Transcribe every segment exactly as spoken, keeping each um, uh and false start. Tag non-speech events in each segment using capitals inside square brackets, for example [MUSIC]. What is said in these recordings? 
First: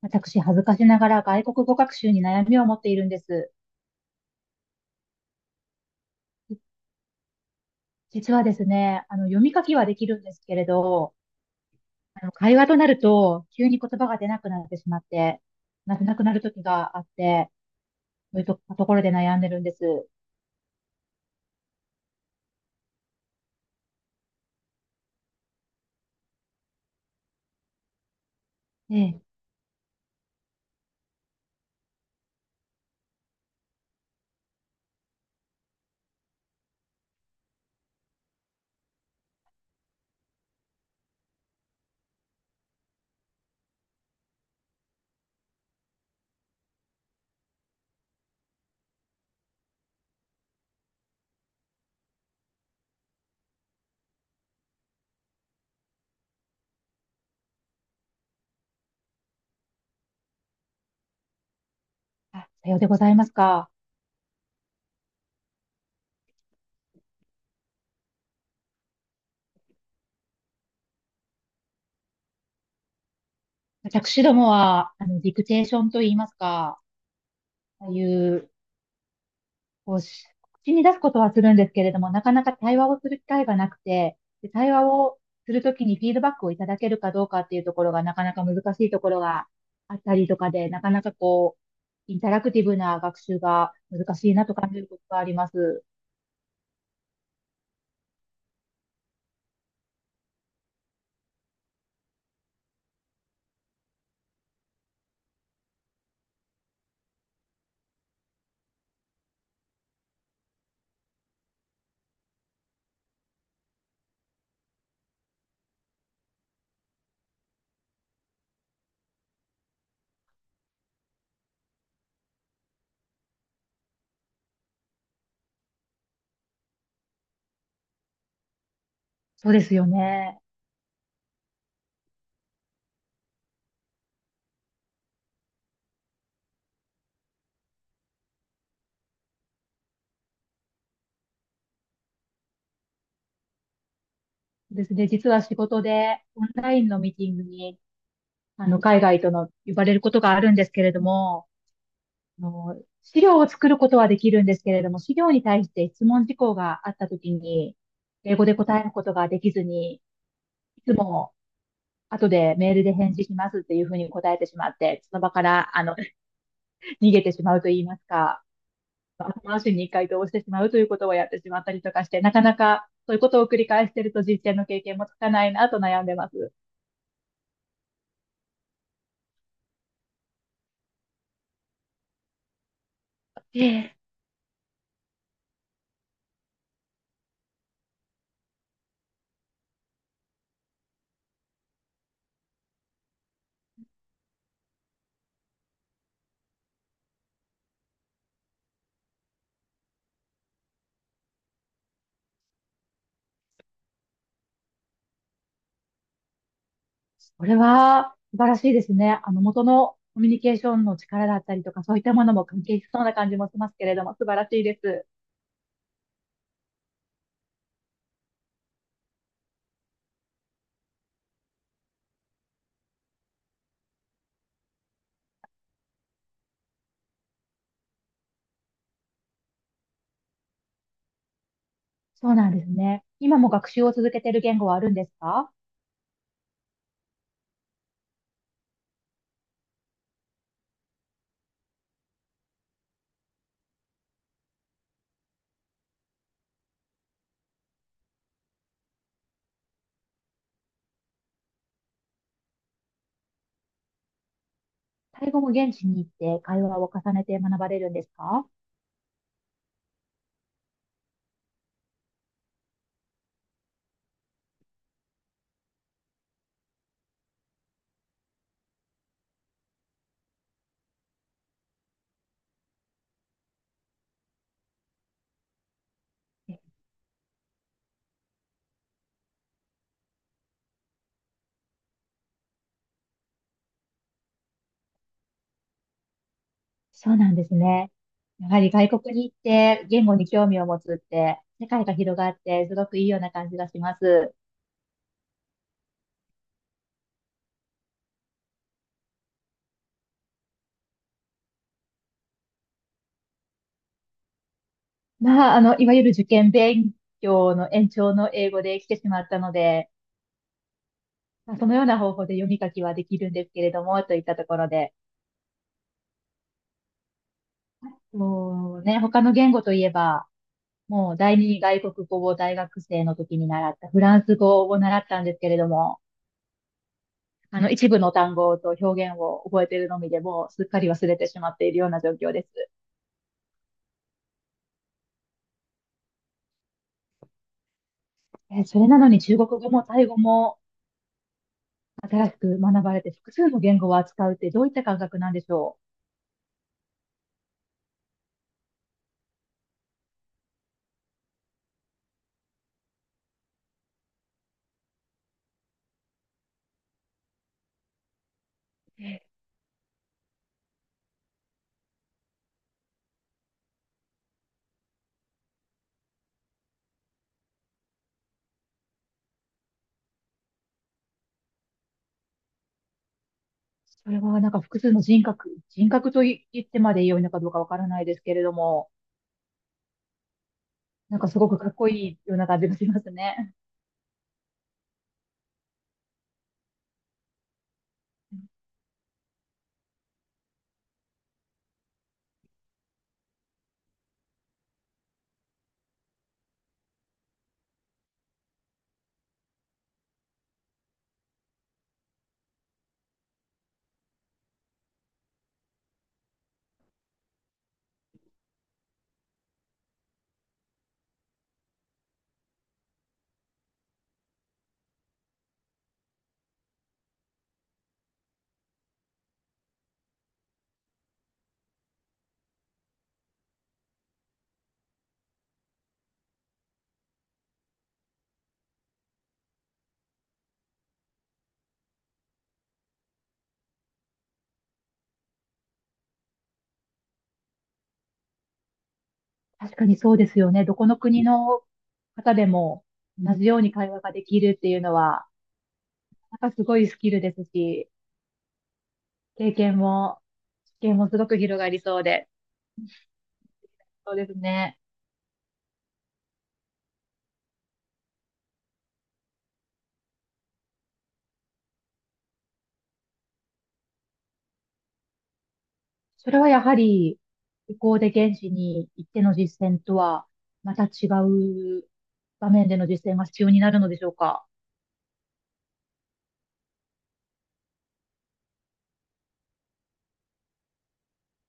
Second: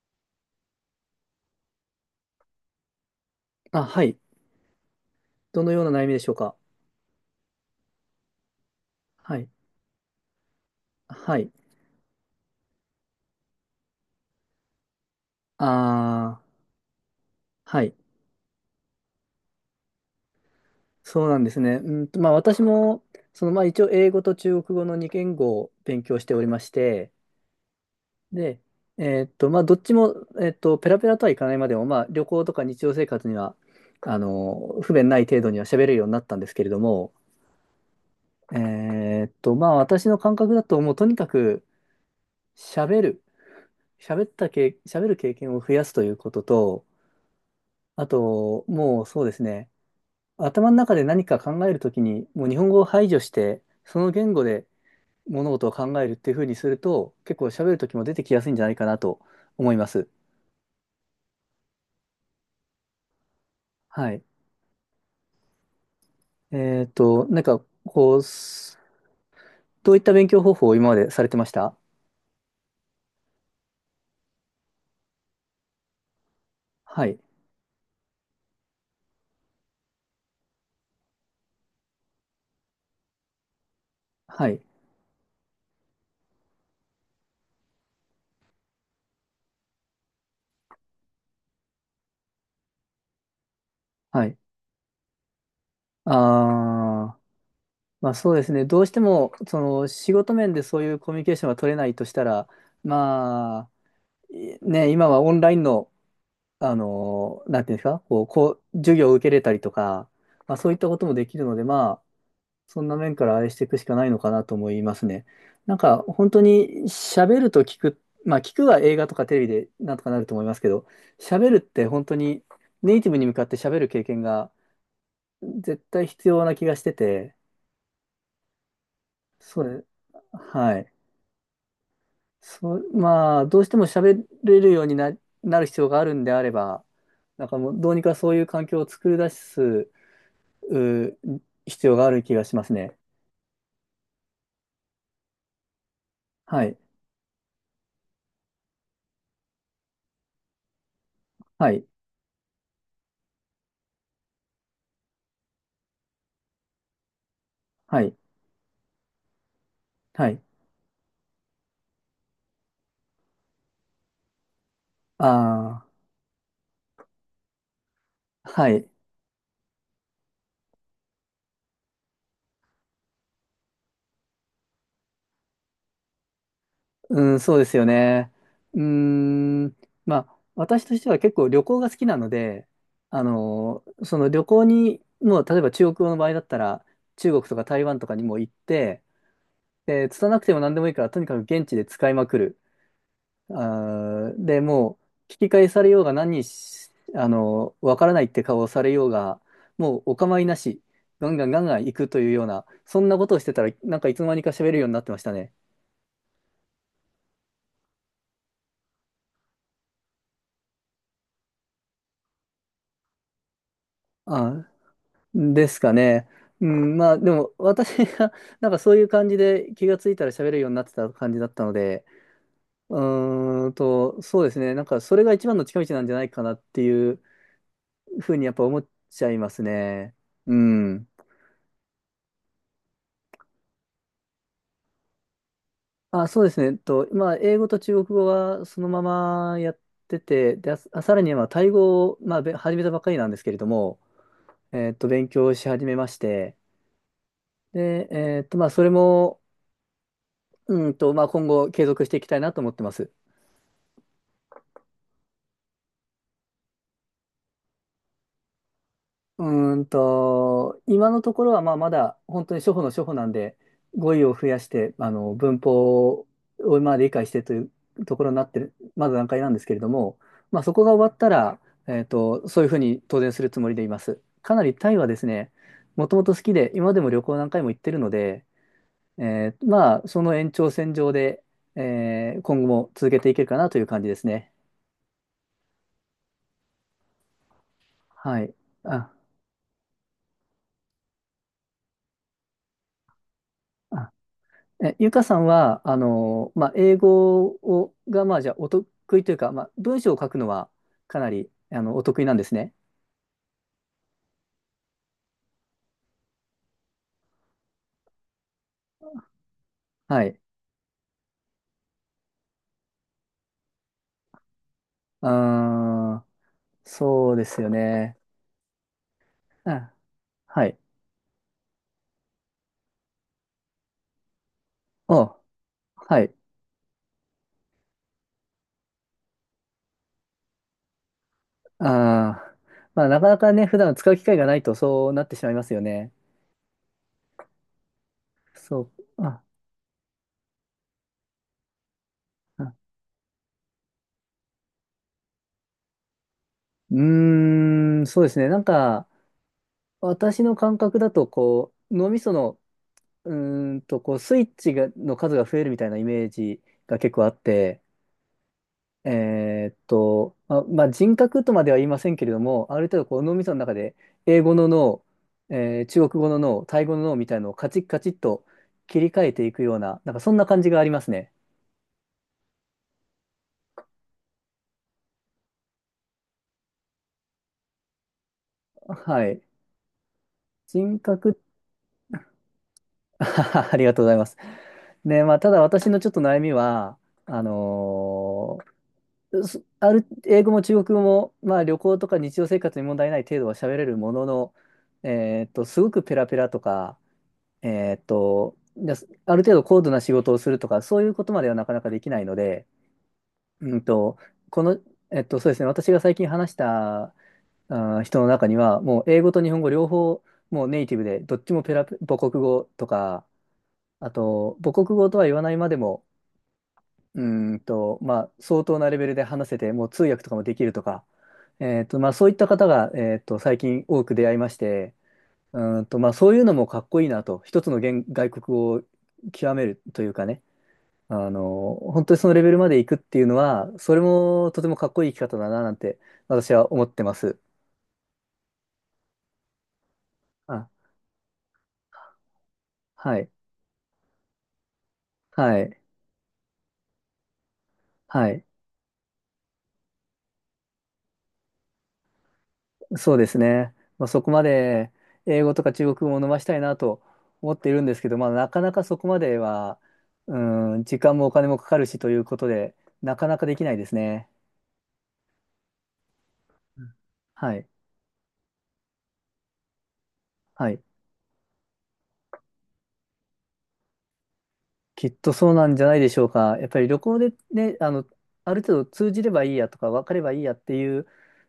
私、恥ずかしながら外国語学習に悩みを持っているんです。あ、はい。どのような悩みでしょうか。じ実はですね、あの、は読い。み書きはできるんですけれど、はい。あの、会話となると、急に言葉が出なくなってしまって、なくなくなるあ時があって、あ、はい。そういうとところで悩んでるんです。そうなんですね。うんと、まあ私も、その、まあ一応英語と中国語のに言語を勉強しておりまして、で、えええ。ーっと、まあどっちも、えーっと、ペラペラとはいかないまでも、まあ旅行とか日常生活には、あの、不便ない程度には喋れるようになったんですけれども、えーっと、まあ私の感覚だと、もうとにかく喋る、喋ったけ、喋る経験を増やすということと、あと、もうそうですね、頭の中で何か考えるときに、もう日本語を排除して、その言語で物事を考えるっていうふうにすると、結構喋るときも出てきやすいんじゃないかなと思います。あ、さようでございますか。はい。えっと、なんか、こう、すどういった勉強方法を今までされてました？私どもは、あの、ディクテーションと言いますか、はい。ああいうこうし、口に出すことはするんですけれども、なかなか対話をする機会がなくて、はで、い。対話をするときにフィードバックをいただけるかどうかっていうところがなかなか難しいところがあったりとかで、なかなかこう、インタラクティブな学習が難はしいい。なと感じることがあります。ああ、まあそうですね。どうしても、その、仕事面でそういうコミュニケーションが取れないとしたら、まあ、いね、今はオンラインのあの、なんていうんですか、こう、こう、授業を受けれたりとか、まあそういったこともできるので、まあ、そんな面から愛していくしかないのかなと思いますね。なんか、本当に喋ると聞く、まあ聞くは映画とかテレビでなんとかなると思いますけど、喋るって本当にネイティブに向かって喋る経験が絶対必要な気がしてて、そうでそうすね、よね。はい。そう、まあ、どうしても喋れるようにな、なる必要があるんであれば、なんかもうどうにかそういう環境を作り出すうー必要がある気がしますね。ですね。実は仕事でオンはラい。インのミーティングに、あの、海外との呼ばれることがあるんですけれども、はい。あの、資料を作ることはできるんですけれども、資料に対して質問事項があったときに、はい。英語で答えることができずに、いはい。つも後でメールで返事しますっていうふうに答えてしまって、その場から、ああの [LAUGHS]、逃げてしまうと言いますか、あ、はい。まあ後回しに回答をしてしまうということをやってしまったりとかして、なかなかそういうことを繰り返していると実践の経験もつかないなと悩んでます。うん、そうですよね。うーん、まあ、私としては結構旅行が好きなので、あえのえ。その旅行に、もう例えば中国の場合だったら、中国とか台湾とかにも行って、で、拙なくても何でもいいから、とにかく現地で使いまくる。あーで、もう、聞き返されようが何し、あの、わからないって顔をされようが、もうお構いなし、ガンガンガンガン行くというような、そんなことをしてたら、なんかいつの間にか喋るようになってましたね。これは素晴らしいですね。あの、元のコミュニケーションの力だったりとか、そういったものも関係しそうな感じもしますけれども、素晴らしいあ、です。ですかね。うん、まあ、でも、私が、なんかそういう感じで気がついたら喋るようになってた感じだったので、うーんと、そうですね。なんか、それが一番の近道なんじゃないかなっていうふうにやっぱ思っちゃいますね。うん。そうなんですね。今も学習を続けている言語はあるんですか？あ、そうですね。えっと、まあ、英語と中国語はそのままやってて、で、あ、さらに、まあ、タイ語を、まあ、べ始めたばかりなんですけれども、えっと、勉強し始めまして、で、えっと、まあ、それも、うんと、まあ、今後継続していきたいなと思ってます。タイ語も現地に行って会話を重ねて学ばれるんですか？うーんと、今のところはまあまだ本当に初歩の初歩なんで、語彙を増やして、あの、文法をまあ理解してというところになってる、まだ段階なんですけれども、まあそこが終わったら、えっと、そういうふうに当然するつもりでいます。かなりタイはですね、もともと好きえ、で、今でも旅行何回も行ってるので、えーまあその延長線上で、えー今後も続けていけるかなという感じですね。そうなんですね。はやい。はり外あ、国に行って言語に興味を持つって、世界が広がって、すごくいいような感じがしまあす。え、ゆかさんは、あの、まあ、英語を、が、まあ、じゃあ、お得意というか、まあ、文章を書くのは、かなり、あの、お得意なんですね。まあ、あの、いわゆる受験勉強の延長の英語で来てしまったので、はい。まあそのような方法で読み書きはできるんですけれども、といったところで、あー、そうですよね。こうね、他の言語といえあ、ば、はい。もう第二外国語を大学生の時に習ったフランス語を習ったんでお、すけれども、はい。あの一部の単語と表現を覚えているのみでもうすっかり忘れてしまっているような状況あです。ー、まあ、なかなかね、普段使う機会がないと、そうなってしまいますよね。えーそれそなのにう。中あ、国語もタイ語も新しく学あばれて複数の言語を扱うってどういった感覚なんでしょうーん、そうですね。なんか、私の感覚だと、こう、脳みそのうーんと、こう、スイッチが、の数が増えるみたいなイメージが結構あって、う？えーえーっと、まあ、まあ、人格とまでは言いませんけれども、ある程度こう脳みその中で英語の脳、えー中国語の脳、タイ語の脳みたいなのをカチッカチッと切り替えていくような、なんかそんな感じがありますね。それはなんか複数の人格、人格とい言ってまで良いのかどうかわからないですけれども、はい。人格、なんかすごくかっこいいような感じがしますね。[LAUGHS] ありがとうございます。ね、まあ、ただ私のちょっと悩みは、あの [LAUGHS] ーそある、英語も中国語も、まあ、旅行とか日常生活に問題ない程度は喋れるものの、えーっと、すごくペラペラとか、えーっと、じゃあある程度高度な仕事をするとか、そういうことまではなかなかできないので、うんと、この、えっと、そうですね、私が最近話した、あー、人の中には、もう英語と日本語両方、もうネイティブで、どっちもペラペ、母国語とか、あと、母国語とは言わないまでも、うーんと、まあ、相当なレベルで話せて、もう通訳とかもできるとか、えーと、まあ、そういった方が、えーと、最近多く出会いまして、うーんと、まあ、そういうのもかっこいいなと、一つの言外国語を極めるというかね、あの、本当にそのレベルまで行くっていうのは、それもとてもかっこいい生き方だな、なんて、私は思ってます。確かにそうですよね。あ、どこの国の方でもはうい、同んじように会話ができるっていうのは、はい、なんかすごいスキルですし、はい。経験も、知見もすごく広がりそうで。そうですね。まあ、そうそでこすまね。で英語とか中国語を伸ばしたいなと思っているんですけど、まあ、なかなかそこまでは、うん、時間もお金もかかるしということで、なかなかできないですね。それはやはうんり、はい。旅行で現地に行っての実践とは、はまい。た違う場面での実践が必要になるのでしょうか。きっとそうなんじゃないでしょうか。やっぱり旅行でね、あの、ある程度通じればいいやとか、分かればいいやっていう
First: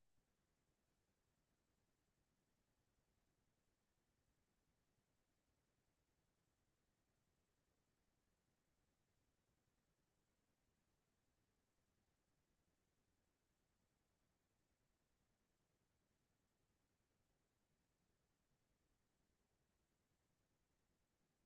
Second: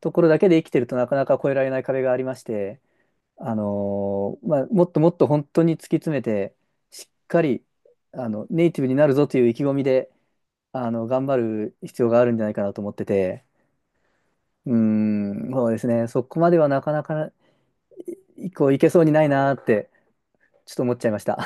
ところだけで生きてるとなかなか越えられない壁がありまして、あのーまあ、もっともっと本当に突き詰めて、しっかり、あの、ネイティブになるぞという意気込みで、あの、頑張る必要があるんじゃないかなと思ってて、うーん、そうですね。そこまではなかなか、こう、いけそうにないなーって、ちょっと思っちゃいました。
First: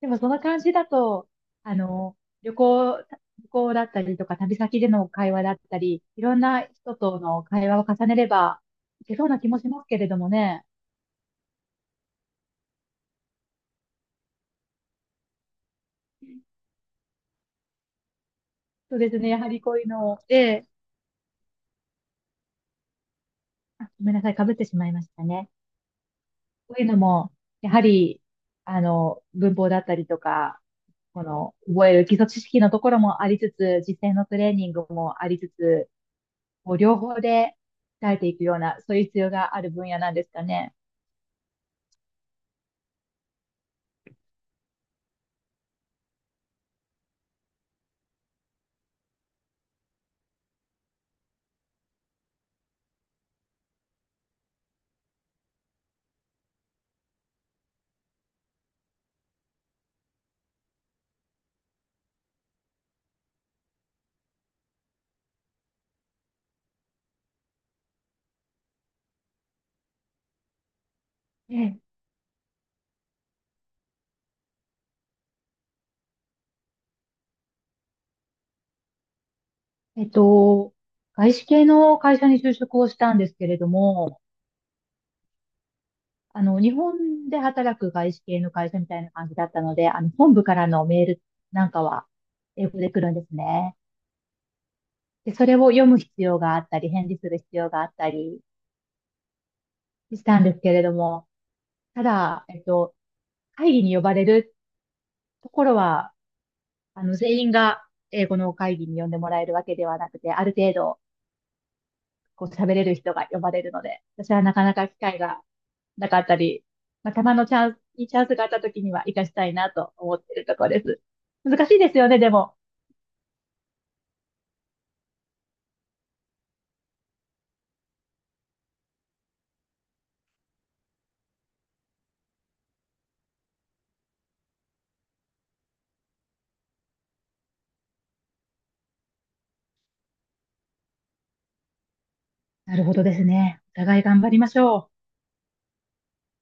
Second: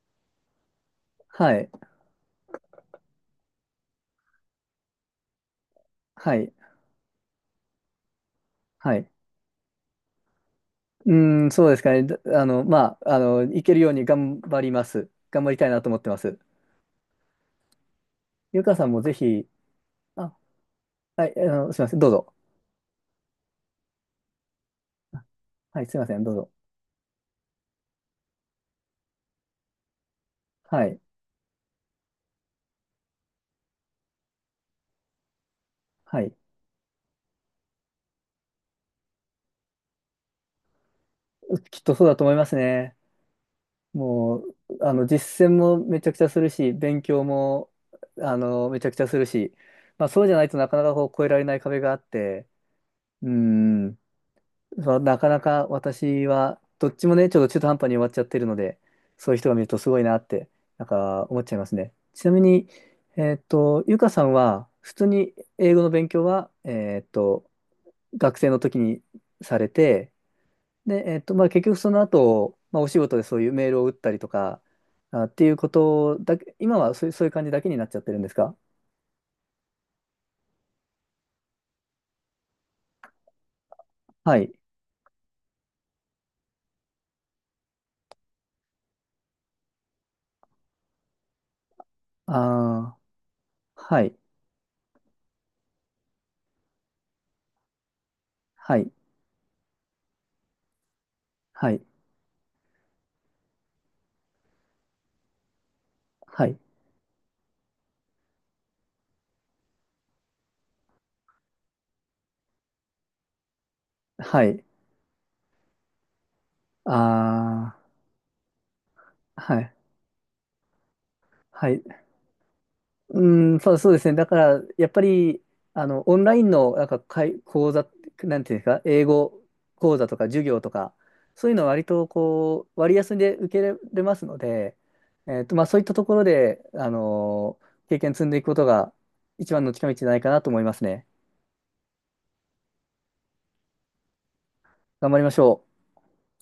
でもその感じだと、[LAUGHS] はい。あの、旅行、旅行だったりとか、旅先での会話だったり、いはろんい。な人との会話を重ねれば、はいい。けそうな気もしますけれどもね。うーん、そうですかね。だあの、まあ、あの、いけるように頑張ります。頑張りたいなと思ってます。ゆかさんそうもでぜすね。やひ、はりこういうのを、あ、で、はい、あの、すいません。どうぞ。あ、ごめんなさい。かぶってしまいましたね。はい、すいません。どうぞ。こういうのも、やはり、あの、文法だったりとか、はい。この、覚える基礎知識のところもありつつ、実践のトレーニングもありつつ、はい。こう両方で鍛えていくような、そういう必要がある分野なんですかね。きっとそうだと思いますね。もう、あの、実践もめちゃくちゃするし、勉強も、あの、めちゃくちゃするし、まあ、そうじゃないとなかなかこう、越えられない壁があって、うん、そうなかなか私は、どっちもね、ちょっと中途半端に終わっちゃってるので、そういう人が見るとすごいなって、なんか思っちゃいますね。ちなみに、えーっと、ゆかさんは、普通に英語の勉強は、えーっと、学生の時にされて、で、えっと、まあ、結局えそえの後、まあ、お仕事でそういうメールを打ったりとか、あ、っていうことだけ、今はそういう、そういう感じだけになっちゃってるんですか？えっと、外資系の会社に就職をしたんですけれども、はい。あの、日本で働く外資系の会社みたいな感じだったので、あの、本部からのメールなんかは英語でああ、来るんですね。はい。で、それを読む必要があったり、返事する必要があったりはい。したんですけれども、はい。ただ、えっと、会議に呼ばれるところは、はい。あの、全員が英語の会議に呼んでもらえるわけではなくて、ある程度、こう喋れる人が呼ばれるので、私ははない。かなか機会がなかったり、まあ、たまのチャあンス、いいチャンスがあった時には活かしあ、たいはない。と思っているところです。難はしいい。ですよね、でも。うん、そう、そうですね。だから、やっぱり、あの、オンラインの、なんか、かい、講座、なんていうんですか、英語講座とか授業とか、そういうのは割と、こう、割安で受けれますので、えっと、まあ、そういったところで、あの、経験積んでいくことが、一番の近道じゃないかなと思いますね。なるほどですね。お互い頑張りましょう。頑張りましょう。